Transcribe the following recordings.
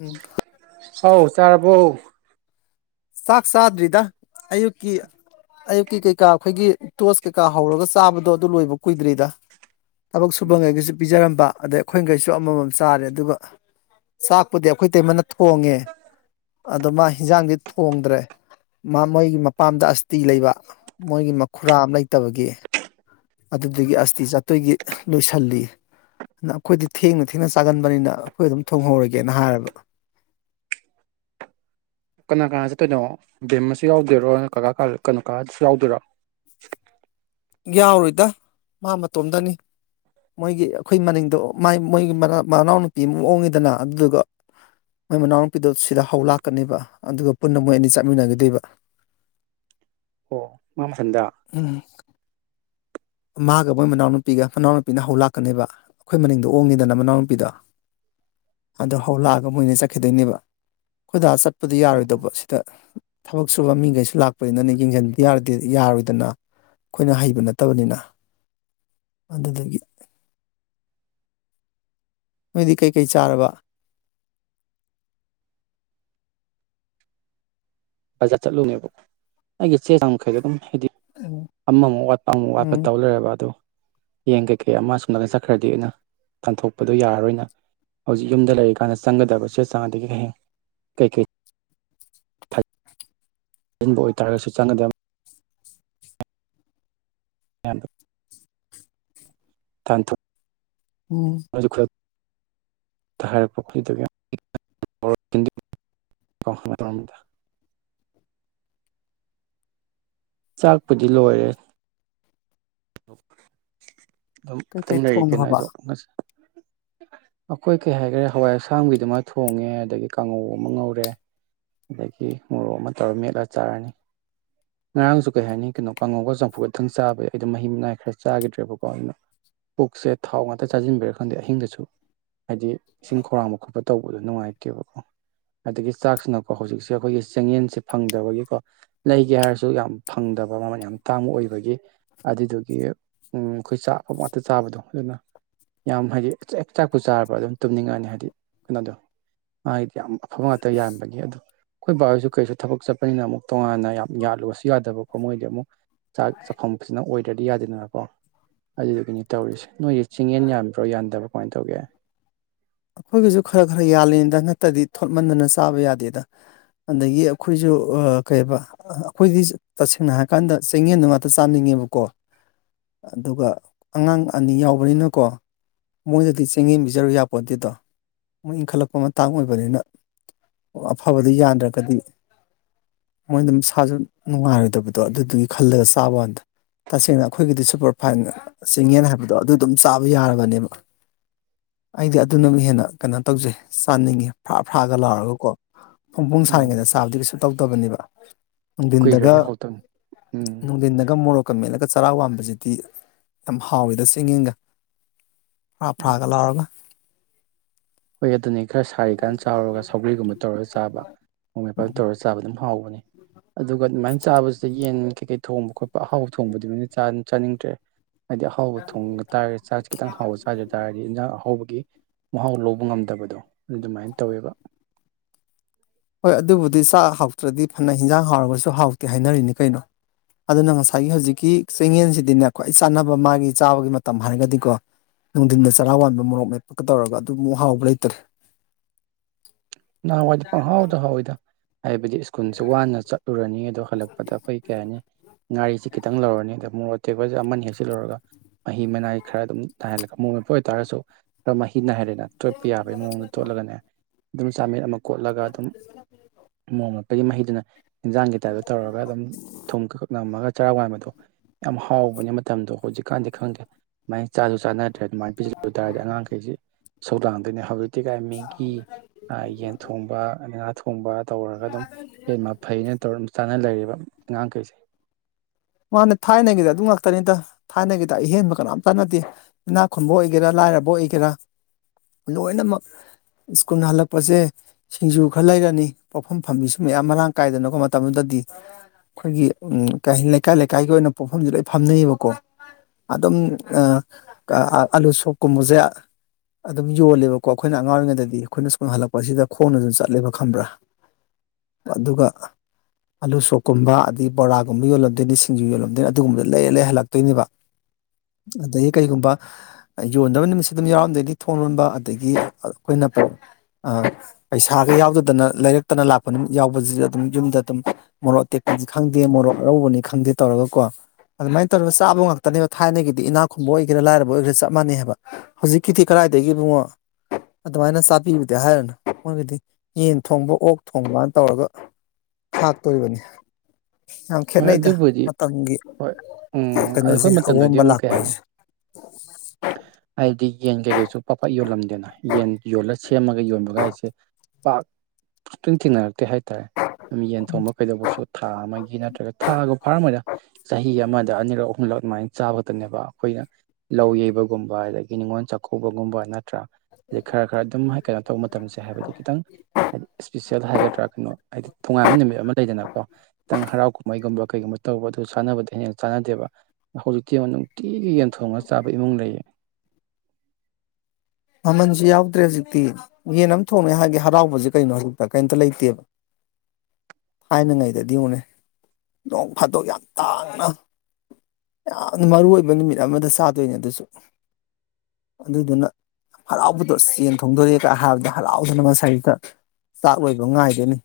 ꯎꯝ ꯍꯥꯎ ꯆꯥꯔꯔꯕꯣ ꯆꯥꯛ ꯆꯥꯗ꯭ꯔꯤꯗ ꯑꯌꯨꯛꯀꯤ ꯑꯌꯨꯛꯀꯤ ꯀꯩꯀꯥ ꯑꯩꯈꯣꯏꯒꯤ ꯇꯣꯁ ꯀꯩꯀꯥ ꯍꯧꯔꯒ ꯆꯥꯕꯗꯣ ꯑꯗꯨ ꯂꯣꯏꯕ ꯀꯨꯏꯗ꯭ꯔꯤꯗ ꯇꯕꯛ ꯁꯨꯕꯉꯁꯨ ꯄꯤꯥꯔꯝ ꯕꯥ ꯑꯗꯩ ꯑꯩꯈꯣꯏꯈꯩꯁꯨ ꯑꯃꯃꯝ ꯆꯥꯔꯦ ꯑꯗꯨꯒ ꯆꯥꯛꯄꯨꯗꯤ ꯑꯩꯈꯣꯏ ꯇꯩꯃꯅ ꯊꯣꯡꯉꯦ ꯑꯗ ꯃꯥ ꯍꯟꯖꯥꯡꯗꯤ ꯊꯣꯡꯗ꯭ꯔꯦ ꯃꯣꯏꯒꯤ ꯃꯄꯥꯝꯗ ꯑꯁꯇꯤ ꯂꯩꯕ ꯃꯣꯏꯒꯤ ꯃꯈꯨꯔꯥ ꯑꯃ ꯂꯩꯇꯕꯒꯤ ꯑꯗꯨꯗꯒꯤ ꯑꯁꯇꯤ ꯆꯥꯇꯣꯏꯒꯤ ꯂꯣꯏꯁꯤꯜꯂꯤ ꯑꯗꯨ ꯑꯩꯈꯣꯏꯗꯤ ꯊꯦꯡꯅ ꯊꯦꯡꯅ ꯆꯥꯒꯟꯕꯅꯤꯅ ꯑꯩꯈꯣꯏ ꯑꯗꯨꯝ ꯊꯣꯡꯍꯧꯔꯒꯦꯅ ꯍꯥꯏꯔꯕ [unintelligible] ꯀꯅꯥ ꯀꯥ ꯆꯠꯇꯣꯏꯅꯣ ꯕꯦꯝ ꯑꯃꯁꯨ ꯌꯥꯎꯗꯣꯏꯔꯣ ꯀꯀꯥ ꯀꯥ ꯀꯅꯥꯣꯀꯥꯗꯁꯨ ꯌꯥꯎꯗꯣꯏꯔꯣ ꯌꯥꯎꯔꯣꯏꯗ ꯃꯥ ꯃꯇꯣꯝꯗꯅꯤ ꯃꯣꯏꯒꯤ ꯑꯩꯈꯣꯏ ꯃꯅꯤꯡꯗꯣ ꯃꯣꯏꯒꯤ ꯃꯅꯥꯎꯅꯨꯄꯤ ꯑꯃ ꯑꯣꯡꯉꯤꯗꯅ ꯑꯗꯨꯗꯨꯒ ꯃꯣꯏ ꯃꯅꯥꯎꯅꯨꯄꯤꯗꯣ ꯁꯤꯗ ꯍꯧ ꯂꯥꯛꯀꯅꯦꯕ ꯑꯗꯨꯒ ꯄꯨꯟꯅ ꯃꯣꯏ ꯑꯅꯤ ꯆꯠꯃꯤꯟꯅꯒꯗꯕ ꯑꯣ ꯃꯥ ꯃꯊꯟꯗ ꯎꯝ ꯃꯥꯒ ꯃꯣꯏ ꯃꯅꯥꯎꯅꯨꯄꯤꯒ ꯃꯅꯥꯎꯅꯨꯄꯤꯅ ꯍꯧ ꯂꯥꯛꯀꯅꯦꯕ ꯑꯩꯈꯣꯏ ꯃꯅꯤꯡꯗ ꯑꯣꯡꯉꯤꯗꯅ ꯃꯅꯥꯎꯅꯨꯄꯤꯗꯣ ꯑꯗꯨ ꯍꯧꯂꯛꯑꯒ ꯃꯣꯏꯅ ꯆꯠꯈꯤꯗꯣꯏꯅꯦꯕ ꯈꯣꯏꯗꯥ ꯆꯠ ꯄꯗꯤ ꯎꯝ ꯌꯥꯔꯣꯏꯗꯧꯕ ꯁꯤꯗ ꯊꯕꯛ ꯁꯨꯕ ꯃꯤꯈꯩꯁꯨ ꯂꯥꯛꯄꯅꯤꯅꯅ ꯌꯦꯡꯁꯤꯟ ꯌꯥꯔꯣꯏꯗꯅ ꯑꯩꯈꯣꯏꯅ ꯍꯩꯕ ꯅꯠꯇꯕꯅꯤꯅ ꯑꯗꯨꯗꯒꯤ ꯅꯣꯏꯗꯤ ꯀꯩꯀꯩ ꯆꯥꯔꯕ ꯕꯖꯥꯔ ꯆꯠꯂꯨꯅꯦꯕꯀꯣ ꯑꯩꯒꯤ ꯆꯦ ꯆꯥꯡ ꯃꯈꯩꯗ ꯑꯗꯨꯝ ꯍꯥꯏꯗꯤ ꯑꯃꯃꯨꯛ ꯋꯥꯠꯄ ꯑꯃꯨꯛ ꯋꯥꯠꯄ ꯎꯝ ꯇꯧ ꯂꯩꯣꯏꯦꯔꯕ ꯑꯗꯨꯗꯣ ꯌꯦꯟ ꯀꯩꯀꯩ ꯑꯃ ꯁꯨꯝꯂꯒ ꯆꯠꯈ꯭ꯔꯗꯤ ꯑꯩꯅ ꯇꯟꯊꯣꯛꯄꯗ ꯌꯥꯔꯔꯣꯏꯅ ꯍꯧꯖꯤꯛ ꯌꯨꯝꯗ ꯂꯩꯔꯤꯀꯥꯟꯗ ꯆꯪꯒꯗꯕ ꯆꯦ ꯆꯥꯡꯗꯒꯤ ꯍꯌꯦꯡ ꯀꯩꯀꯩ ꯆꯟꯕ ꯑꯣꯏꯇꯥꯥꯔꯒꯁꯨ ꯆꯪꯅꯗꯕ ꯊ ꯊꯇꯨ ꯎꯝ ꯔ ꯄꯈ꯭ꯇꯒꯤ ꯗ ꯆꯥꯛꯄꯨꯗꯤ ꯂꯣꯏꯔꯦ ꯑꯗꯨꯝ ꯑꯇꯪ ꯀꯩꯀꯩ ꯂꯩ ꯀꯩꯅ ꯊꯣꯡꯈ꯭ꯔꯕ ꯑꯩꯁꯨ ꯉꯁꯤ ꯑꯩꯈꯣꯏ ꯀꯩ ꯍꯥꯏꯈ꯭ꯔꯦ ꯍꯋꯥꯏ ꯑꯁꯥꯡꯒꯤꯗꯨꯃ ꯊꯣꯡꯉꯦ ꯑꯗꯒꯤ ꯀꯥꯡꯉꯧ ꯑꯃ ꯉꯧꯔꯦ ꯑꯗꯒꯤ ꯃꯣꯔꯣꯛ ꯑꯃ ꯇꯧꯔ ꯃꯦꯠꯂ ꯆꯥꯔꯅꯤ ꯉꯔꯥꯡꯁꯨ ꯀꯩ ꯍꯥꯏꯅꯤ ꯀꯩꯅꯣ ꯀꯥꯡꯉꯧꯒ ꯆꯝꯐꯨ ꯛꯇꯪ ꯆꯥꯕ ꯌꯥꯏ ꯑꯗꯨꯗꯣ ꯃꯍꯤ ꯃꯅꯥꯏ ꯈꯔ ꯆꯥꯈꯤꯗ꯭ꯔꯦꯕꯀꯣ ꯑꯗꯨꯩꯅ ꯄꯨꯛꯁꯦ ꯊꯥꯎ ꯉꯥꯛꯇ ꯆꯥꯁꯤꯟꯕꯤꯔ ꯈꯥꯟꯗꯗꯤ ꯑꯍꯤꯡꯗꯁꯨ ꯍꯥꯏꯗꯤ ꯏꯁꯤꯡ ꯈꯧꯔꯥꯡꯕ ꯈꯣꯠꯄ ꯇꯧꯕꯗꯣ ꯅꯨꯡꯉꯥꯏꯇꯦꯕꯀꯣ ꯑꯗꯒꯤ ꯆꯥꯛꯁꯤꯅꯀꯣ ꯍꯧꯖꯤꯛꯁꯦ ꯑꯩꯈꯣꯏꯒꯤ ꯆꯦꯡꯌꯦꯟꯁꯦ ꯐꯪꯗꯕꯒꯤꯀꯣ ꯂꯩꯒꯦ ꯍꯥꯏꯔꯁꯨ ꯁꯨ ꯌꯥꯝ ꯐꯪꯗꯕ ꯃꯃꯜ ꯌꯥꯝ ꯇꯥꯡꯕ ꯑꯣꯏꯕꯒꯤ ꯑꯗꯨꯗꯨꯒꯤ ꯎꯝ ꯑꯩꯈꯣꯏ ꯆꯥꯕ ꯉꯥꯛꯇ ꯆꯥꯕꯗꯣ ꯑꯗꯨꯅ ꯌꯥꯝ ꯍꯥꯏꯗꯤ ꯆꯥꯛꯄꯨ ꯆꯥꯔꯕ ꯑꯗꯨꯝ ꯇꯨꯝꯅꯤꯡꯉꯅꯤ ꯍꯥꯏꯗꯤ ꯀꯩꯅꯣꯗꯣ ꯗꯤ ꯌꯥꯝ ꯑꯐꯕ ꯉꯥꯛꯇ ꯌꯥꯕꯒꯤ ꯑꯗꯨ ꯑꯩꯈꯣꯏ ꯕꯥꯣꯏꯁꯨ ꯀꯩꯁꯨ ꯊꯕꯛ ꯆꯠꯄꯅꯤꯅ ꯑꯃꯨꯛ ꯇꯣꯉꯥꯟꯅ ꯌꯥꯝ ꯌꯥꯠꯂꯨꯨꯔꯁꯦ ꯁꯨ ꯌꯥꯗꯕꯀꯣ ꯃꯣꯏꯗꯤ ꯑꯃꯨꯛ ꯆꯥꯛ ꯆꯥꯐꯝꯕꯁꯤꯅ ꯑꯣꯏꯗ꯭ꯔꯗꯤ ꯌꯥꯗꯦꯗꯅꯀꯣ ꯑꯗꯨꯗꯨꯒꯤꯅꯤ ꯇꯧꯔꯤꯁꯦ ꯅꯣꯏꯁꯦ ꯆꯤꯡꯌꯦꯟ ꯌꯥꯕ꯭ꯔꯣ ꯌꯥꯟꯗꯕ꯭ꯔꯣ ꯀꯃꯥꯏꯅ ꯇꯧꯒꯦ ꯑꯩꯈꯣꯏꯒꯤꯁꯨ ꯈꯔ ꯈꯔ ꯌꯥꯜꯂꯤꯦꯗ ꯅꯠꯇ꯭ꯔꯗꯤ ꯊꯣꯠꯃꯟꯗꯅ ꯆꯥꯕ ꯌꯥꯗꯦꯗ ꯑꯗꯒꯤ ꯑꯩꯈꯣꯏꯁꯨ ꯀꯩꯕ ꯑꯩꯈꯣꯏꯗꯤ ꯇꯁꯦꯡꯅ ꯍꯥꯏꯔꯀꯥꯟꯗ ꯆꯦꯡꯌꯦꯟꯗ ꯉꯥꯛꯇ ꯆꯥꯅꯤꯡꯉꯤ ꯕꯀꯣ ꯑꯗꯨꯒ ꯑꯉꯥꯡ ꯑꯅꯤ ꯌꯥꯎꯕꯅꯤꯅꯀꯣ ꯃꯣꯏꯗꯗꯤ ꯆꯦꯡꯌꯦꯦꯝ ꯄꯤꯖꯔꯨ ꯌꯥ ꯄꯣꯠꯇꯗꯣ ꯃꯨꯛ ꯏꯟꯈꯠꯂꯛꯄ ꯃꯇꯥꯡ ꯑꯣꯏꯕꯅꯤꯅ ꯑꯐꯕꯗꯤ ꯌꯥꯗ꯭ꯔꯒꯗꯤ ꯃꯣꯏ ꯑꯗꯨꯝ ꯁꯥꯁꯨ ꯅꯨꯡꯉꯥꯏꯔꯣꯏꯗꯕꯗꯣ ꯑꯗꯨꯗꯨꯒꯤ ꯈꯜꯂꯒ ꯆꯥꯕ ꯀꯥꯟꯗ ꯇꯁꯦꯡꯅ ꯑꯩꯈꯣꯏꯒꯤꯗꯤ ꯁꯨꯄꯔ ꯐꯥꯏꯟ ꯆꯤꯡꯌꯦꯦꯟ ꯍꯥꯏꯕꯗꯣ ꯑꯗꯨ ꯑꯗꯨꯝ ꯆꯥꯕ ꯌꯥꯔꯕꯅꯦꯕ ꯑꯩꯗꯤ ꯑꯗꯨ ꯅꯪ ꯍꯦꯟ ꯩꯅꯣꯧ ꯆꯥ ꯐ ꯐ ꯂꯔꯒ ꯎꯝ ꯁꯥꯔꯤꯉꯩ ꯆꯥ ꯇꯧꯗꯕꯅꯦꯕ ꯅꯨꯡꯊꯤꯟꯗꯒ ꯀꯨꯏꯈ꯭ꯔꯗꯤ ꯍꯧꯇꯕꯅꯤ ꯎꯝ ꯅꯨꯡꯊꯤꯟꯗꯒ ꯃꯣꯔꯣꯛ ꯀꯝ ꯃꯠꯂꯒ ꯆꯔꯥ ꯋꯥꯝꯕꯁꯤꯗꯤ ꯌꯥꯝ ꯍꯥꯎꯋꯦꯗ ꯆꯦꯡꯌꯦꯡꯒ ꯐꯔꯥ ꯐꯔꯥꯒ ꯂꯥꯎꯔꯒ ꯍꯣꯏ ꯑꯗꯨꯅꯤ ꯈꯔ ꯁꯥꯔꯤꯀꯥꯟ ꯆꯥꯎꯔꯒ ꯁꯧꯒ꯭ꯔꯤꯒꯨꯝꯕ ꯇꯧꯔꯒ ꯆꯥꯕ ꯃ ꯃꯄꯥꯜ ꯇꯧꯔꯒ ꯆꯥꯕ ꯑꯗꯨꯝ ꯍꯥꯎꯕꯅꯤ ꯑꯗꯨꯒ ꯑꯗꯨꯃꯥꯏꯅ ꯆꯥꯕꯁꯤꯗ ꯌꯦꯟ ꯀꯩꯀꯩ ꯊꯣꯡꯕ ꯈꯣꯠꯄ ꯑꯍꯥꯎ ꯊꯣꯡꯕꯗꯨꯃꯥꯏꯅ ꯆꯥꯅꯤꯡꯗ꯭ꯔꯦ ꯍꯥꯏꯗꯤ ꯑꯍꯥꯎꯕ ꯊꯣꯡꯕ ꯇꯥꯔꯗꯤ ꯆꯥꯔꯖ ꯈꯤꯇꯪ ꯍꯥꯎꯕ ꯆꯥꯖ ꯇꯥꯔꯗꯤ ꯏꯟꯖꯥꯡ ꯑꯍꯥꯎꯕꯒꯤ ꯃꯍꯥꯎ ꯂꯧꯕ ꯇ ꯉꯝꯗꯕꯗꯣ ꯑꯗꯨ ꯑꯗꯨꯃꯥꯏꯅ ꯇꯧꯋꯦꯕ ꯍꯣꯏ ꯑꯗꯨꯕꯨꯗꯤ ꯆꯥꯛ ꯍꯥꯎꯇ꯭ꯔꯗꯤ ꯐꯅ ꯍꯤꯟꯖꯥꯡ ꯍꯥꯎꯔꯒꯁꯨ ꯍꯥꯎꯇꯦ ꯍꯥꯏꯅꯔꯤꯅꯤ ꯀꯩꯅꯣ ꯑꯗꯨꯅ ꯉꯁꯥꯏꯒꯤ ꯍꯧꯖꯤꯛꯀꯤ ꯆꯌꯦꯟꯁꯤꯗꯤꯅꯦ ꯈ꯭ꯋꯥꯏ ꯆꯥꯅꯕ ꯃꯥꯒꯤ ꯆꯥꯕꯒꯤ ꯃꯇꯝ ꯍꯥꯏꯔꯒꯗꯤꯀꯣ ꯅꯨꯡꯊꯤꯟꯗ ꯆꯔꯥ ꯋꯥꯟꯕ ꯃꯣꯔꯣꯛ ꯃꯦꯞꯄꯒ ꯇꯧꯔꯒ ꯑꯗꯨ ꯑꯃꯨꯛ ꯍꯥꯎꯕ ꯂꯩꯇ꯭ꯔꯦ ꯅꯋꯥꯏꯗꯤ ꯄ ꯍꯥꯎꯗ ꯍꯥꯎꯏꯗ ꯍꯥꯏꯕꯗꯤ ꯁ꯭ꯀꯨꯜꯁꯦ ꯋꯥꯅ ꯆꯠꯂꯨꯔꯅꯤ ꯑꯗꯣ ꯍꯜꯂꯛꯄꯗ ꯑꯩꯈꯣꯏ ꯀꯩ ꯍꯥꯏꯅꯤ ꯉꯥꯔꯤꯁꯤꯦ ꯈꯤꯇꯪ ꯂꯧꯔꯅꯤꯗ ꯃꯣꯔꯣꯛ ꯑꯇꯦꯛꯄꯁꯦ ꯑꯃꯅ ꯍꯦꯛꯆꯜꯂꯨꯔꯒ ꯃꯍꯤ ꯃꯅꯥꯏꯒꯤ ꯈꯔ ꯑꯗꯨꯝ ꯅꯥꯍꯜꯂꯒ ꯃꯣꯏ ꯃꯄ ꯑꯣꯏꯇꯥꯔꯁꯨ ꯈꯔ ꯃꯍꯤ ꯅꯥꯏꯜꯔ ꯇꯣꯠꯄ ꯌꯥꯕꯒꯤ ꯃꯑꯣꯡꯗ ꯇꯣꯠꯂꯒꯅꯦ ꯑꯗꯨꯝ ꯆꯥꯃꯤꯠ ꯑꯃ ꯀꯣꯠꯂꯒ ꯑꯗꯨꯝ ꯃꯑꯣꯗ ꯒꯤ ꯃꯍꯤꯗꯨꯅ ꯏꯟꯖꯥꯡꯒꯤ ꯇꯥꯏꯞꯇ ꯇꯧꯔꯒ ꯑꯗꯨꯝ ꯊꯨꯝꯛ ꯅꯝꯃꯒ ꯆꯔꯥ ꯋꯥꯥꯟꯕꯗꯣ ꯌꯥꯝ ꯍꯥꯎꯕꯅꯦ ꯃꯇꯝꯗꯣ ꯍꯧꯖꯤꯛꯀꯥꯟꯗꯤ ꯈꯪꯗꯦ ꯃꯥꯏꯅ ꯆꯥꯁꯨ ꯆꯥꯅꯔ ꯑꯗꯨꯃꯥꯏꯅ ꯄꯤꯁꯤꯜꯂꯨ ꯇꯥꯔꯗꯤ ꯑꯉꯥꯡꯈꯩꯁꯤ ꯁꯧꯗꯥꯥꯡꯗꯣꯏꯅꯤ ꯍꯧꯖꯤꯛꯇꯤ ꯀꯥꯏ ꯃꯤꯒꯤ ꯌꯦꯟ ꯊꯣꯡꯕ ꯉꯥ ꯊꯣꯡꯕ ꯇꯧꯔꯒ ꯑꯗꯨꯝ ꯌꯦꯟ ꯐꯩꯅ ꯇꯧꯔ ꯆꯥꯅ ꯂꯩꯔꯕ ꯑꯉꯥꯡꯈꯩꯁꯦ ꯃꯥꯅꯦ ꯊꯥꯏꯅꯒꯤꯗ ꯑꯗꯨꯝ ꯉꯥꯛꯇꯅꯤꯇ ꯊꯥꯏꯅꯒꯤꯗ ꯑꯍꯦꯟꯕ ꯀꯅꯥꯝ ꯆꯠꯅꯗꯦ ꯏꯅꯥꯛ ꯈꯨꯟꯕ ꯑꯣꯏꯒꯦꯔꯥ ꯂꯥꯏꯔꯕ ꯑꯣꯏꯒꯦꯔꯥ ꯂꯣꯏꯅꯃꯛ ꯁ꯭ꯀꯨꯜ ꯍꯜꯂꯛꯄꯁꯦ ꯁꯤꯡꯖꯨ ꯈꯔ ꯂꯩꯔꯅꯤ ꯄꯣꯛꯐꯝ ꯐꯝꯕꯤꯁꯨ ꯃꯌꯥꯝ ꯃꯔꯥꯡ ꯀꯥꯏꯗꯅꯀꯣ ꯃꯇꯝꯗꯨꯗ ꯗꯤ ꯑꯩꯈꯣꯏꯒꯤ ꯎ ꯂꯩꯀꯥꯏ ꯂꯩꯀꯥꯏꯒꯤ ꯑꯣꯏꯅ ꯄꯣꯛꯐꯝꯁꯦ ꯂꯣꯏ ꯐꯝꯅꯩꯌꯦꯕꯀꯣ ꯑꯗꯨꯝ ꯑꯂꯨ ꯁꯣꯛꯀꯨꯝꯕꯁꯦ ꯑꯗꯨꯝ ꯌꯣꯜꯂꯦꯕꯀꯣ ꯑꯩꯈꯣꯏꯅ ꯑꯉꯥꯡ ꯑꯣꯏꯔꯤꯉꯩꯗꯗꯤ ꯑꯩꯈꯣꯏꯅ ꯁ꯭ꯀꯨꯜ ꯍꯜꯂꯛꯄꯁꯤꯗ ꯈꯣꯡꯅꯁꯨ ꯆꯠꯂꯦꯕ ꯈꯝꯕ꯭ꯔꯥ ꯑꯗꯨꯒ ꯑꯂꯨ ꯁꯣꯛꯀꯨꯝꯕ ꯑꯗꯩ ꯕꯣꯔꯥꯒꯨꯝꯕ ꯌꯣꯜꯂ ꯑꯗꯤ ꯖꯨ ꯌꯣꯜꯂꯝꯗꯣꯏꯅꯤ ꯑꯗꯨꯒꯨꯝꯕꯗ ꯂꯩꯔ ꯂꯩ ꯍꯜꯂꯛꯇꯣꯏꯅꯦꯕ ꯑꯗꯒꯤ ꯀꯔꯤꯒꯨꯝꯕ ꯌꯣꯟꯗꯕ ꯅꯨꯃꯤꯠꯁꯤ ꯑꯗꯨꯝ ꯌꯥꯎꯔꯝꯩꯗꯤ ꯊꯣꯡ ꯂꯣꯟꯕ ꯑꯗꯒꯤ ꯑꯩꯈꯣꯏꯅ ꯍꯥꯄ꯭ꯔꯣ ꯑ ꯄꯩꯁꯥꯒ ꯌꯥꯎꯗꯗꯅ ꯂꯩꯔꯛꯇꯅ ꯂꯥꯛꯄꯅ ꯌꯥꯎꯕꯁꯤꯁꯨ ꯑꯗꯨꯝ ꯌꯨꯝꯗ ꯑꯗꯨꯝ ꯃꯣꯔꯣꯛ ꯑꯇꯦꯛ ꯈꯪꯗꯦ ꯃꯣꯔꯣꯛ ꯑꯔꯧꯕꯅꯤ ꯈꯪꯗꯦ ꯇꯧꯔꯒ ꯀꯣ ꯑꯗꯨꯃꯥꯏꯅ ꯇꯧꯔꯒ ꯆꯥꯕ ꯉꯥꯛꯇꯅꯦꯕ ꯊꯥꯏꯅꯒꯤꯗꯤ ꯏꯅꯥꯛ ꯈꯨꯨꯝꯕ ꯑꯣꯏꯒꯦꯔꯥ ꯂꯥꯏꯔꯕ ꯑꯣꯏꯒꯦꯔꯥ ꯆꯞ ꯃꯥꯟꯩꯑꯕ ꯍꯧꯖꯤꯛꯀꯤꯗꯤ ꯀ ꯀꯋꯥꯏꯗꯒꯤꯕꯨꯡꯉꯣ ꯑꯗꯨꯃꯥꯏꯅ ꯆꯥꯕꯤꯕꯗꯤ ꯍꯥꯏꯔꯨꯅꯨ ꯃꯣꯏꯒꯤꯗꯤ ꯌꯦꯟ ꯊꯣꯡꯕ ꯑꯣꯛ ꯊꯣꯡꯕꯅ ꯇꯧꯔꯒ ꯊꯥꯛꯇꯣꯏꯕꯅꯤ ꯌꯥꯝ ꯍꯣꯏ ꯈꯦꯠꯅꯩꯗ ꯑꯗꯨꯕꯨꯗꯤ ꯃꯇꯝꯒꯤ ꯍꯣꯏ ꯎꯝ ꯀꯩꯅꯣꯁꯦ ꯑꯑꯣꯡꯕ ꯂꯥꯛꯄ ꯍꯥꯏꯁꯦ ꯑꯩꯗꯤ ꯌꯦꯡꯖ ꯀ ꯁ ꯄꯥꯛꯄꯥꯛꯠ ꯌꯣꯜꯂꯝꯗꯦꯅ ꯌꯦꯟ ꯌꯣꯜꯂ ꯁꯦꯝꯃꯒ ꯌꯣꯟꯕꯒ ꯍꯥꯏꯁꯦ ꯄꯥꯛ ꯇꯤꯟꯅꯔꯦ ꯍꯥꯏ ꯍꯥꯏꯔꯦ ꯌꯦꯟ ꯊꯣꯡꯕ ꯀꯩꯗꯧꯕꯁꯨ ꯊꯥ ꯑꯃꯒꯤ ꯅꯠꯇ꯭ꯔꯒ ꯊꯥꯒ ꯐꯥꯔꯝꯗ ꯆꯍꯤ ꯆꯍꯤ ꯑꯃꯗ ꯑꯅꯤꯔꯛ ꯑꯍꯨꯝꯂꯛ ꯑꯗꯨꯃꯥꯏꯅ ꯆꯥꯕꯛꯇꯅꯦꯕ ꯑꯩꯈꯣꯏꯅ ꯂꯧ ꯌꯩꯕꯒꯨꯝꯕ ꯑꯗꯒꯤ ꯅꯤꯉꯣꯜ ꯆꯥꯛꯀꯧꯕ ꯒꯨꯝꯕ ꯅꯠꯇ꯭ꯔꯥ ꯑꯩ ꯈꯔ ꯈꯔ ꯑꯗꯨꯝ ꯀꯩꯅꯣ ꯇꯧꯕ ꯃꯇꯝꯁꯦ ꯍꯥꯏꯕꯗꯤ ꯈꯤꯇꯪ ꯍꯥꯏꯗꯤ ꯏꯁꯄꯤꯁꯦꯜ ꯍꯥꯏꯒꯗ꯭ꯔꯥ ꯀꯩꯅꯣ ꯍꯥꯏꯗꯤ ꯇꯣꯉꯥꯟꯕ ꯅꯨꯃꯤꯠ ꯑꯃ ꯂꯩꯗꯅꯀꯣ ꯈꯤꯇꯪ ꯍꯔꯥꯎ ꯃꯩꯒꯨꯝꯕ ꯀꯩꯒꯨꯝꯕ ꯇꯧꯕ ꯑꯗꯨ ꯆꯥꯟꯅꯕꯗ ꯍꯦꯟꯅ ꯆꯥꯟꯅꯗꯦꯕ ꯍꯧꯖꯤꯛꯇꯤ ꯅꯨꯡꯇꯤ ꯑꯩꯒꯤ ꯌꯦꯟꯊꯣꯡꯉ ꯆꯥꯕ ꯏꯃꯨꯡ ꯂꯩꯌꯦ ꯃꯃꯟꯁꯨ ꯌꯥꯎꯗ꯭ꯔꯦ ꯍꯧꯖꯤꯛꯇꯤ ꯌꯦꯟ ꯑꯃ ꯊꯣꯡꯉꯦ ꯍꯥꯏꯒꯦ ꯍꯔꯥꯎꯕꯁꯦ ꯀꯩꯅꯣ ꯍꯧꯖꯤꯛꯇ ꯀꯩꯝꯇ ꯂꯩꯇꯦꯕ [unintelligible] ꯊꯥꯏꯅꯉꯩꯗꯗꯤ ꯑꯃꯨꯛꯅꯦ ꯅꯣꯡ ꯐꯥꯠꯇꯣꯛ ꯌꯥꯝ ꯇꯥꯡꯅ ꯌꯥꯝꯅ ꯃꯔꯨ ꯑꯣꯏꯕ ꯅꯨꯃꯤꯠ ꯑꯃꯗ ꯆꯥꯗꯣꯏꯅꯦ ꯑꯗꯨꯁꯨ ꯑꯗꯨꯗꯨꯅ ꯍꯔꯥꯎꯕꯗꯣ ꯆꯦꯟ ꯊꯣꯡꯗꯣꯔꯛꯑꯦ ꯀ ꯍꯥꯏꯕꯗ ꯍꯔꯥꯎꯗꯅ ꯃꯁꯥꯏꯗ ꯆꯥꯛ ꯂꯣꯏꯕ ꯉꯥꯏꯒꯅꯤ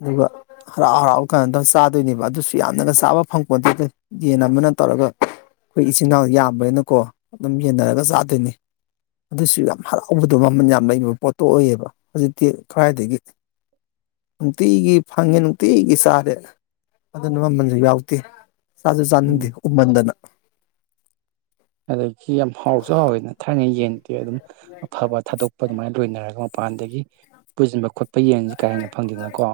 ꯑꯗꯨꯒ ꯍꯔꯥꯎ ꯍꯔꯥꯎ ꯀꯥꯟꯅꯗ ꯆꯥꯗꯣꯏꯅꯦꯕ ꯑꯗꯨꯁꯨ ꯌꯥꯝꯅꯒ ꯆꯥꯕ ꯐꯪ ꯄꯣꯟꯗꯗ ꯌꯦꯦꯟ ꯑꯃꯅ ꯇꯧꯔ ꯑꯗꯨꯒ ꯑꯩꯈꯣꯏ ꯏꯆꯤꯟꯜ ꯏꯅꯥꯎ ꯌꯥꯝꯕ꯭ꯔꯅꯀꯣ ꯑꯗꯨꯝ ꯌꯦꯟꯅꯔꯒ ꯆꯥꯗꯣꯏꯅꯤ ꯑꯗꯨꯁꯨ ꯌꯥꯝ ꯍꯔꯥꯎꯕꯗꯣ ꯃꯃꯜ ꯌꯥꯝ ꯂꯩꯕ ꯄꯣꯠꯇꯣ ꯑꯣꯏꯌꯦꯕ ꯍꯧꯖꯤꯛꯇꯤ ꯈꯔꯏꯗꯒꯤ ꯅꯨꯡꯇꯤꯒꯤ ꯐꯪꯉꯦ ꯅꯨꯡꯇꯤꯒꯤ ꯆꯥꯔꯦ ꯑꯗꯨꯅ ꯃꯃꯜꯁꯨ ꯌꯥꯎꯗꯦ ꯆꯥꯁꯨ ꯎꯝ ꯆꯥꯅꯤꯡꯗꯦ ꯎꯃꯟꯗꯅ ꯑꯗꯒꯤ ꯌꯥꯝ ꯍꯥꯎꯁꯨ ꯍꯥꯎꯋꯦꯅ ꯊꯥꯏꯅ ꯌꯦꯟ ꯑꯗꯨꯝ ꯑꯐꯕ ꯊꯥꯗꯣꯛꯄ ꯑꯗꯨꯃꯥꯏꯅ ꯂꯣꯏꯅꯔꯒ ꯃꯄꯥꯟꯗꯒꯤ ꯄꯨꯁꯤꯟꯕ ꯈꯣꯠꯄ ꯌꯦꯟꯁꯤ ꯀꯥ ꯍꯦꯟꯅ ꯐꯪꯗꯦꯅꯀꯣ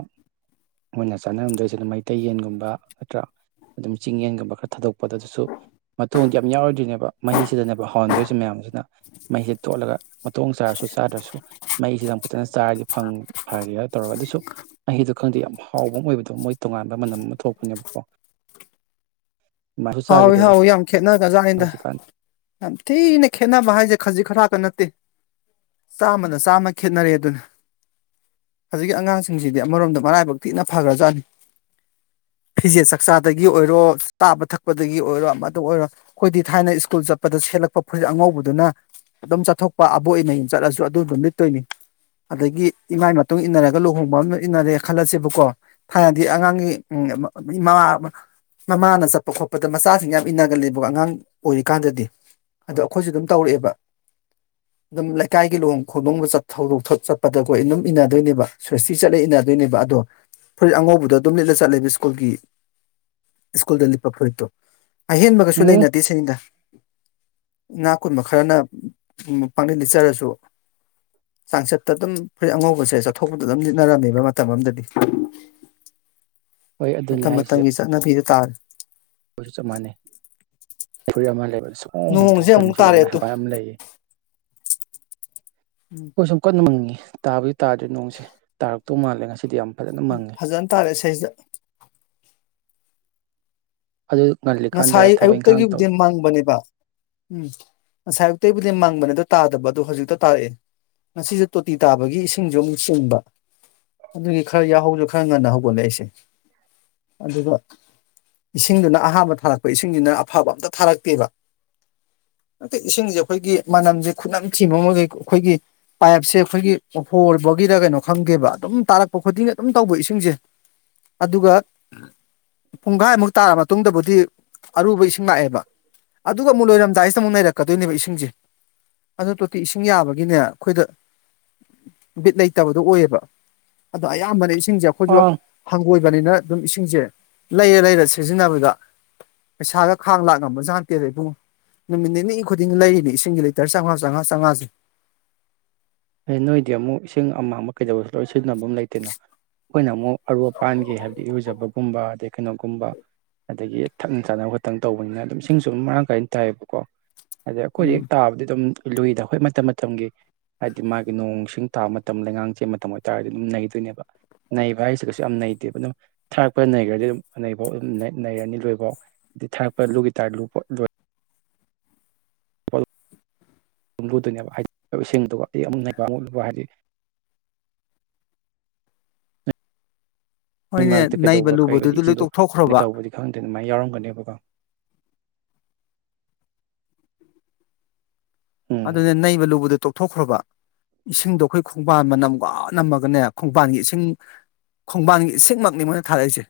ꯃꯣꯏꯅ ꯆꯥꯅꯔꯝꯗꯣꯏꯁꯤꯗ ꯃꯩꯇꯩ ꯌꯦꯟꯒꯨꯝꯕ ꯅꯠꯇ꯭ꯔꯥ ꯑꯗꯨꯝ ꯆꯤꯡ ꯌꯦꯟꯒꯨꯝꯕ ꯈꯔ ꯊꯥꯗꯣꯛꯄꯗ ꯑꯗꯨꯁꯨ ꯃꯣꯡꯗꯤ ꯌꯥꯝ ꯌꯥꯎꯔꯣꯏꯗꯣꯏꯔꯤꯅꯦ ꯃꯍꯤꯁꯤꯗꯅꯦꯕ ꯍꯧꯥꯎꯍꯟꯗꯣꯏꯁꯦ ꯃꯌꯥꯝꯁꯤꯅ ꯃꯍꯤꯁꯤꯦ ꯊꯣꯠꯂꯒ ꯃꯇꯣꯡ ꯆꯥꯔꯁꯨ ꯆꯥꯗ꯭ꯔꯁꯨ ꯃꯍꯩꯤꯁꯤꯗꯪ ꯐꯖꯅ ꯆꯥꯔꯗꯤ ꯐꯔꯦ ꯇꯧꯔꯒ ꯑꯗꯨꯁꯨ ꯃꯍꯤꯗꯨ ꯈꯪꯗꯦ ꯌꯥꯝ ꯍꯥꯎꯕ ꯑꯃ ꯑꯣꯏꯕꯗꯣ ꯃꯣꯏ ꯇꯣꯉꯥꯟꯕ ꯃꯅꯝ ꯑꯃ ꯊꯣꯛꯄꯅꯦꯕꯀꯣ ꯑꯗꯨꯃꯥꯏꯁꯨ ꯍꯥꯎꯋꯤ ꯆꯥꯈꯤꯗ꯭ꯔꯦꯗ ꯍꯥꯎꯋꯏ ꯌꯥꯝ ꯈꯦꯠꯅꯒꯖꯥꯠ ꯑꯗ ꯍꯧꯖꯤꯛꯀꯥꯟ ꯌꯥꯝ ꯊꯤꯅ ꯈꯦꯠꯅꯕ ꯍꯥꯏꯁꯦ ꯈꯖꯤꯛ ꯈꯔꯇ ꯅꯠꯇꯦ ꯆꯥꯝꯃꯅ ꯆꯥꯝꯃ ꯈꯦꯅꯔꯦ ꯑꯗꯨꯅ ꯍꯧꯖꯤꯛ ꯑꯉꯥꯡꯁꯤꯡꯁꯤꯗꯤ ꯑꯃꯔꯣꯝꯗ ꯃꯔꯥꯏꯕꯛ ꯊꯤꯅ ꯐꯈ꯭ꯔꯖꯥꯠꯅꯤ ꯐꯤꯖꯦꯠ ꯆꯥꯛꯆꯥꯗꯒꯤ ꯑꯣꯏꯔꯣ ꯆꯥꯕ ꯊꯛꯄ ꯄꯗꯒꯤ ꯑꯣꯏꯔꯣ ꯑꯃꯗ ꯑꯣꯏꯔꯣ ꯑꯩꯈꯣꯏꯗꯤ ꯊꯥꯏꯅ ꯁ꯭ꯀꯨꯜ ꯆꯠꯄꯗ ꯁꯦꯠꯂꯛꯄ ꯐ ꯑꯉꯧꯕꯗꯨꯅ ꯑꯗꯨꯝ ꯆꯠꯊꯣꯛꯄ ꯑꯕꯣꯛꯅꯨꯝ ꯆꯠꯂꯁꯨ ꯑꯗꯨꯗꯨꯝ ꯂꯤꯠꯇꯣꯏꯅꯤ ꯑꯗꯒꯤ ꯏꯃꯥꯏ ꯃꯇꯨꯡ ꯏꯟꯅꯔꯒ ꯂꯨꯍꯣꯡꯕ ꯑꯃ ꯏꯟꯅꯔꯦ ꯈꯜꯂꯁꯦꯕꯀꯣ ꯊꯥꯏꯅꯗꯤ ꯑꯉꯥꯡꯒꯤ ꯎ ꯃ ꯃꯃꯥꯅ ꯆ ꯈꯣꯠꯄꯗ ꯃꯆꯥꯁꯤꯡ ꯌꯥꯝ ꯏꯟꯅꯒꯂꯦꯕꯀꯣ ꯑꯉꯥꯡ ꯑꯣꯏꯔꯤꯀꯥꯟꯗꯗꯤ ꯑꯗ ꯑꯩꯈꯣꯏꯁꯨ ꯑꯗꯨꯝ ꯇꯧꯔꯛꯑꯦꯕ ꯑꯗꯨꯝ ꯂꯩꯀꯥꯏꯒꯤ ꯂꯨꯍꯣꯡ ꯈꯣꯡꯗꯣꯡꯕ ꯊꯧꯗꯣꯛ ꯆꯠꯄꯗꯈꯣꯏ ꯑꯗꯨꯝ ꯏꯅꯟꯅꯗꯣꯏꯅꯦꯕ ꯁ꯭ꯋꯁꯇꯤ ꯆꯠꯂꯒ ꯏꯅꯗꯣꯏꯅꯦꯕ ꯑꯗꯣ ꯐꯣꯔ ꯑꯉꯧꯕꯗ ꯑꯗꯨꯝ ꯂꯤꯠꯂ ꯆꯠꯂꯦꯕ ꯁ꯭ꯀꯨꯜꯒꯤ ꯁ꯭ꯀꯨꯜꯗ ꯐꯨꯔꯤꯠꯇꯣ ꯑꯍꯦꯟꯕꯒꯁꯨ ꯎꯝ ꯂꯩꯅꯗꯦ ꯁꯅꯤꯗ ꯉꯥ ꯀꯨꯟꯕ ꯈꯔꯅ ꯄꯥꯡꯅꯤꯡ ꯂꯤꯠꯆꯔꯁꯨ ꯆꯥꯡꯆꯠꯇ ꯑꯗꯨꯝ ꯐꯨꯔꯤ ꯑꯉꯧꯕꯁꯦ ꯆꯠꯊꯣꯛꯄꯗ ꯑꯗꯨꯝ ꯂꯤꯠꯅꯔꯝꯃꯦꯕ ꯃꯇꯝ ꯑꯃꯗꯗꯤ ꯍꯣꯏ ꯑꯗꯨꯅꯤ ꯃꯇꯝ ꯍꯥꯏꯁꯦ ꯃꯇꯝꯒꯤ ꯆꯠꯅꯕꯤꯗ ꯇꯥꯔꯦ ꯑꯩꯈꯣꯏꯁꯨ ꯆꯞ ꯃꯥꯟꯅꯩ ꯐꯨ ꯑꯃ ꯂꯩꯕ ꯑꯁꯗ ꯅꯣꯡꯁꯦ ꯑꯩꯈꯣꯏ ꯑꯃꯨꯛ ꯅꯨꯡꯁꯤ ꯇꯥꯔꯛꯑꯦ ꯇꯨ ꯃꯕ ꯑꯃ ꯂꯩꯌꯦ ꯑꯩꯣꯏ ꯁꯨꯝ ꯀꯟꯅ ꯃꯪꯉꯤ ꯇꯥꯕꯨꯗꯤ ꯇꯥꯗ꯭ꯦ ꯅꯣꯡꯁꯦ ꯇꯥꯔꯛꯇꯧ ꯃꯥꯜꯂꯦ ꯉꯁꯤꯗꯤ ꯌꯥꯝ ꯐꯖꯅ ꯎꯝ ꯃꯪꯉꯦ ꯐꯖꯅ ꯇꯥꯔꯦ ꯏꯁꯩꯗ ꯑꯗꯨ ꯉꯜꯂꯤꯀꯥꯟꯗ ꯉꯁꯥꯏ ꯊꯕꯛ ꯏꯪꯈꯥꯡ ꯇꯧ ꯑꯌꯨꯛꯇꯒꯤꯕꯨꯗꯤ ꯃꯪꯕꯅꯦꯕ ꯎꯝ ꯉꯁꯥꯏ ꯑꯌꯨꯛꯇꯒꯤꯕꯨ ꯃꯪꯕꯅꯦꯗ ꯇꯥꯗꯕ ꯑꯗꯨꯗꯣ ꯍꯧꯖꯤꯛꯇ ꯇꯥꯔꯑꯦ ꯉꯁꯤꯁꯦ ꯇꯣꯇꯤ ꯇꯥꯕꯒꯤ ꯏꯁꯤꯡꯁꯨ ꯑꯃꯨꯛ ꯆꯦꯟꯕ ꯑꯗꯨꯒꯤ ꯈꯔ ꯌꯥꯍꯧꯁꯨ ꯈꯔ ꯉꯟꯅ ꯍꯧꯒꯠꯂꯦ ꯑꯩꯁꯦ ꯑꯗꯨꯒ ꯏꯁꯤꯡꯗꯨꯅ ꯑꯍꯥꯥꯟꯕ ꯊꯥꯔꯛꯄ ꯏꯁꯤꯡꯁꯤꯅ ꯑꯐꯕ ꯑꯝꯇ ꯊꯥꯔꯛꯇꯦꯕ ꯍ ꯏꯁꯤꯡꯁꯦ ꯑꯩꯈꯣꯏꯒꯤ ꯃꯅꯝꯁꯦ ꯈꯨꯠꯅꯝ ꯊꯤꯕ ꯑꯃꯒꯩ ꯑꯩꯈꯣꯏꯒꯤ ꯄꯥꯏꯞꯁꯦ ꯑꯩꯈꯣꯏꯒꯤ ꯑꯣꯐꯣꯔꯕꯒꯤꯗ ꯀꯩꯅꯣ ꯈꯪꯗꯦꯕ ꯑꯗꯨꯝ ꯇꯥꯔꯛꯄ ꯈꯨꯗꯤꯡꯅ ꯑꯗꯨꯝ ꯇꯧꯕ ꯏꯁꯤꯡꯁꯦ ꯑꯗꯨꯒ ꯄꯨꯡꯈꯥꯏꯃꯨꯛ ꯇꯥꯔ ꯃꯇꯨꯡꯗꯕꯨꯗꯤ ꯑꯔꯨꯕ ꯏꯁꯤꯡ ꯂꯥꯛꯑꯦꯕ ꯑꯗꯨꯒ ꯑꯃꯨꯛ ꯂꯣꯏꯔꯝꯗꯥꯏꯁꯤꯗ ꯑꯃꯨꯛ ꯅꯔꯛꯀꯗꯣꯏꯅꯦꯕ ꯏꯁꯤꯡꯁꯦ ꯑꯗꯨ ꯇꯣꯇꯤ ꯏꯁꯤꯡ ꯌꯥꯕꯒꯤꯅꯦ ꯑꯩꯈꯣꯏꯗ ꯕꯤꯠ ꯂꯩꯇꯕꯗꯣ ꯑꯣꯏꯌꯦꯕ ꯑꯗꯣ ꯑꯌꯥꯝꯕꯅ ꯏꯁꯤꯡꯁꯦ ꯑꯩꯈꯣꯏꯁꯨ ꯑꯥ ꯍꯪꯒꯣꯏꯕꯅꯤꯅ ꯑꯗꯨꯝ ꯏꯁꯤꯡꯁꯦ ꯂꯩꯔ ꯂꯩꯔ ꯁꯤꯖꯤꯟꯅꯕꯗ ꯄꯩꯁꯥꯒ ꯈꯥꯡ ꯂꯥꯛꯂꯝꯝꯕꯖ ꯉꯇꯦꯗ ꯏꯕꯨꯡꯉ ꯅꯨꯃꯤꯠ ꯅꯤꯅꯤꯅꯤ ꯈꯨꯗꯤꯡ ꯂꯩꯔꯤꯅꯤ ꯏꯁꯤꯡꯒꯤ ꯂꯤꯇꯔ ꯆꯥꯝꯃꯉꯥ ꯆꯥꯝꯃꯉꯥ ꯆꯥꯝꯃꯉꯥꯁꯦ ꯑꯦ ꯅꯣꯏꯗꯤ ꯑꯃꯨꯛ ꯏꯁꯤꯡ ꯑꯃꯥꯡ ꯑꯃ ꯀꯩꯗꯧꯕꯁꯨ ꯂꯣꯏ ꯁꯤꯖꯤꯟꯅꯕ ꯑꯃ ꯂꯩꯇꯦꯅ ꯑꯩꯈꯣꯏꯅ ꯑꯃꯨꯛ ꯑꯔꯨꯕꯄꯥꯟꯒꯦ ꯍꯥꯏꯕꯗꯤ ꯏꯔꯨꯖꯕꯒꯨꯝꯕ ꯑꯗꯩ ꯀꯩꯅꯣꯒꯨꯝꯕ ꯑꯗꯒꯤ ꯊꯛꯅ ꯆꯥꯅꯕ ꯈꯛꯇꯪ ꯇꯧꯕꯅꯤꯅ ꯑꯗꯨꯝ ꯏꯁꯤꯡꯁꯨ ꯑꯗꯨꯝ ꯃꯔꯥꯡ ꯀꯥꯏꯅ ꯇꯥꯏꯌꯦꯕꯀꯣ ꯑꯗ ꯑꯩꯈꯣꯏꯗꯤ ꯍꯦꯛ ꯎꯝ ꯇꯥꯕꯗꯤ ꯑꯗꯨꯝ ꯂꯨꯏꯗ ꯑꯩꯈꯣꯏ ꯃꯇꯝ ꯃꯇꯝꯒꯤ ꯍꯥꯏꯗꯤ ꯃꯥꯒꯤ ꯅꯣꯡꯁꯤꯡ ꯊꯥꯕ ꯃꯇꯝ ꯂꯩꯉꯥꯡꯁꯦ ꯃꯇꯝ ꯑꯣꯏꯇꯥꯔꯗꯤ ꯑꯗꯨꯝ ꯅꯩꯗꯣꯏꯅꯦꯕ ꯅꯩꯕ ꯍꯥꯏꯁꯤꯒꯁꯨ ꯌꯥꯝ ꯅꯩꯇꯦꯕ ꯑꯗꯨꯝ ꯊꯥꯔꯛꯄ ꯅꯩꯈ꯭ꯔꯗꯤ ꯑꯗꯨꯝ ꯅꯩꯐꯥꯎ ꯑꯗꯨꯝ ꯅꯩꯔꯅꯤ ꯂꯣꯏꯐꯥꯎ ꯊꯥꯔꯛꯄ ꯂꯨꯒꯤ ꯇꯥꯔ ꯂꯨ ꯂꯣꯏ [unintelligible] ꯂꯨꯝꯕꯨꯗꯨꯅꯦꯕ ꯍꯥꯏꯗꯤ ꯏꯁꯤꯡꯗꯨꯒ ꯑꯩ ꯑꯃꯨꯛꯕ ꯑꯃꯨꯛꯂꯨꯕ ꯍꯥꯏꯗꯤ [unintelligible] ꯍꯣꯏꯅꯦ ꯃꯔꯛꯇ ꯅꯩꯕ ꯀꯩꯗꯧꯕ ꯀꯩꯗꯤ ꯂꯨꯕꯗꯨꯗꯤ ꯂꯣꯏ ꯏꯁꯤꯡꯗꯣ ꯇꯣꯛꯊꯣꯛꯈ꯭ꯔꯣꯕ ꯇꯧꯕꯗꯤ ꯈꯪꯗꯦ ꯃ ꯌꯥꯎꯔ ꯃꯅꯦꯕꯒ ꯎꯝ ꯑꯗꯨꯅ ꯅꯩꯕ ꯂꯨꯕꯗ ꯇꯣꯛꯊꯣꯛꯈ꯭ꯔꯕ ꯏꯁꯤꯡꯗꯣ ꯑꯩꯈꯣꯏ ꯈꯣꯡꯕꯥꯟ ꯃꯅꯝꯒ ꯅꯝꯃꯒꯅꯦ ꯈꯣꯡꯕꯥꯟꯒꯤ ꯏꯁꯤꯡ ꯈꯣꯡꯕꯥꯟꯒꯤ ꯏꯁꯤꯡꯃꯛꯅꯤ ꯃꯣꯏꯅ ꯊꯥꯔꯛꯏꯁꯦ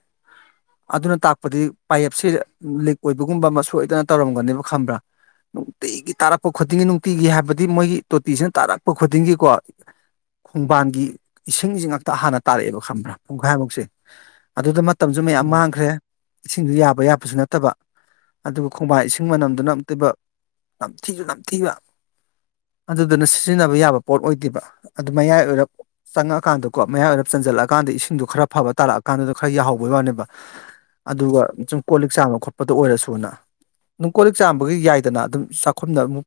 ꯑꯗꯨꯅ ꯇꯥꯛꯄꯗꯤ ꯄꯥꯏꯞꯁꯦ ꯂꯤꯛ ꯑꯣꯏꯕꯒꯨꯝꯕ ꯑꯃ ꯁꯣꯏꯗꯅ ꯇꯧꯔꯝꯒꯅꯦꯕ ꯈꯕ꯭ꯔꯥ ꯇꯩꯒꯤ ꯇꯥꯄ ꯈꯣꯠꯇꯉ ꯇꯣꯇꯤꯒꯤ ꯍꯥꯏꯕꯗꯤ ꯃꯣꯏꯒꯤ ꯇꯣꯇꯤꯁꯤꯅ ꯇꯥꯔꯛꯄ ꯈꯨꯗꯤꯡꯒꯤꯀꯣ ꯈꯣꯡꯕꯥꯟꯒꯤ ꯏꯁꯤꯡꯁꯤ ꯉꯥꯛꯇ ꯍꯥꯟꯅ ꯇꯥꯔꯛꯑꯦꯕ ꯈꯕ꯭ꯔꯥ ꯄꯨꯡꯈꯥꯏꯃꯨꯛꯁꯦ ꯑꯗꯨꯗ ꯃꯇꯝꯁꯨ ꯃꯌꯥꯝ ꯎꯝ ꯃꯥꯡꯈ꯭ꯔꯦ ꯏꯁꯤꯡꯗꯨ ꯌꯥꯕ ꯌꯥꯄꯁꯨ ꯅꯠꯇꯕ ꯑꯗꯨꯒ ꯈꯣꯡꯕꯥꯏ ꯏꯁꯤꯡ ꯃꯅꯝꯗꯨꯅ ꯑꯝꯇꯤꯕ ꯅꯝꯊꯤꯁꯨ ꯅꯝꯊꯤꯕ ꯑꯗꯨꯗꯨꯅ ꯁꯤꯖꯤꯟꯅꯕ ꯌꯥꯕ ꯄꯣꯠ ꯑꯣꯏꯗꯦꯕ ꯑꯗꯨ ꯃꯌꯥꯏ ꯑꯣꯏꯔꯞ ꯆꯪꯉꯀꯥꯟꯗꯀꯣ ꯃꯌꯥꯏ ꯑꯣꯏꯔꯞ ꯆꯟꯖꯜꯂꯛꯒ ꯀꯥꯟꯗ ꯏꯁꯤꯡꯗꯣ ꯈꯔ ꯐꯕ ꯇꯥꯔꯛꯑꯀꯥꯟꯗꯨꯗ ꯈꯔ ꯌꯥꯍꯧꯕꯩ ꯋꯥꯅꯦꯕ ꯑꯗꯨꯒ ꯁꯨꯝ ꯀꯣꯜ ꯂꯤꯛ ꯆꯥꯕ ꯈꯣꯠꯄꯗ ꯑꯣꯏꯔꯁꯨꯅ ꯅꯨꯡ ꯀꯣꯜꯂꯛ ꯆꯥꯝꯕꯒꯤ ꯌꯥꯏꯗꯅ ꯑꯗꯨꯝ ꯆꯥꯛꯈꯨꯝꯅꯕ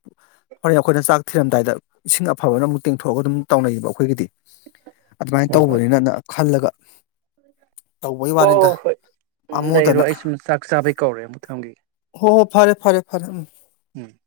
ꯍꯣꯔꯦꯟ ꯑꯩꯈꯣꯏꯅ ꯆꯥꯛ ꯊꯤꯔꯝꯗꯥꯏꯗ ꯏꯁꯤꯡ ꯑꯐꯕꯅ ꯑꯃꯨꯛ ꯇꯦꯡꯊꯣꯛꯑꯒ ꯑꯗꯨꯝ ꯇꯧꯅꯩꯌꯦꯕ ꯑꯩꯈꯣꯏꯒꯤꯗꯤ ꯑꯗꯨꯃꯥꯏꯅ ꯍꯣꯏ ꯍꯣꯏ ꯇꯧꯕꯅꯤꯅ ꯅ ꯈꯜꯂꯒ ꯇꯧꯕꯒꯤ ꯋꯥꯅꯤꯗ ꯍꯣꯏ ꯍꯣꯏ ꯎꯝ ꯂꯩꯔꯣ ꯑꯃꯃꯣꯗꯅ ꯑꯩ ꯁꯨꯝ ꯆꯥꯛ ꯆꯥꯕꯩ ꯀꯧꯔꯦ ꯑꯃꯨꯛ ꯊꯝꯈꯤꯒꯦ ꯍꯣ ꯍꯣ ꯐꯔꯦ ꯐꯔꯦ ꯐꯔꯦ ꯎꯝ ꯎꯝ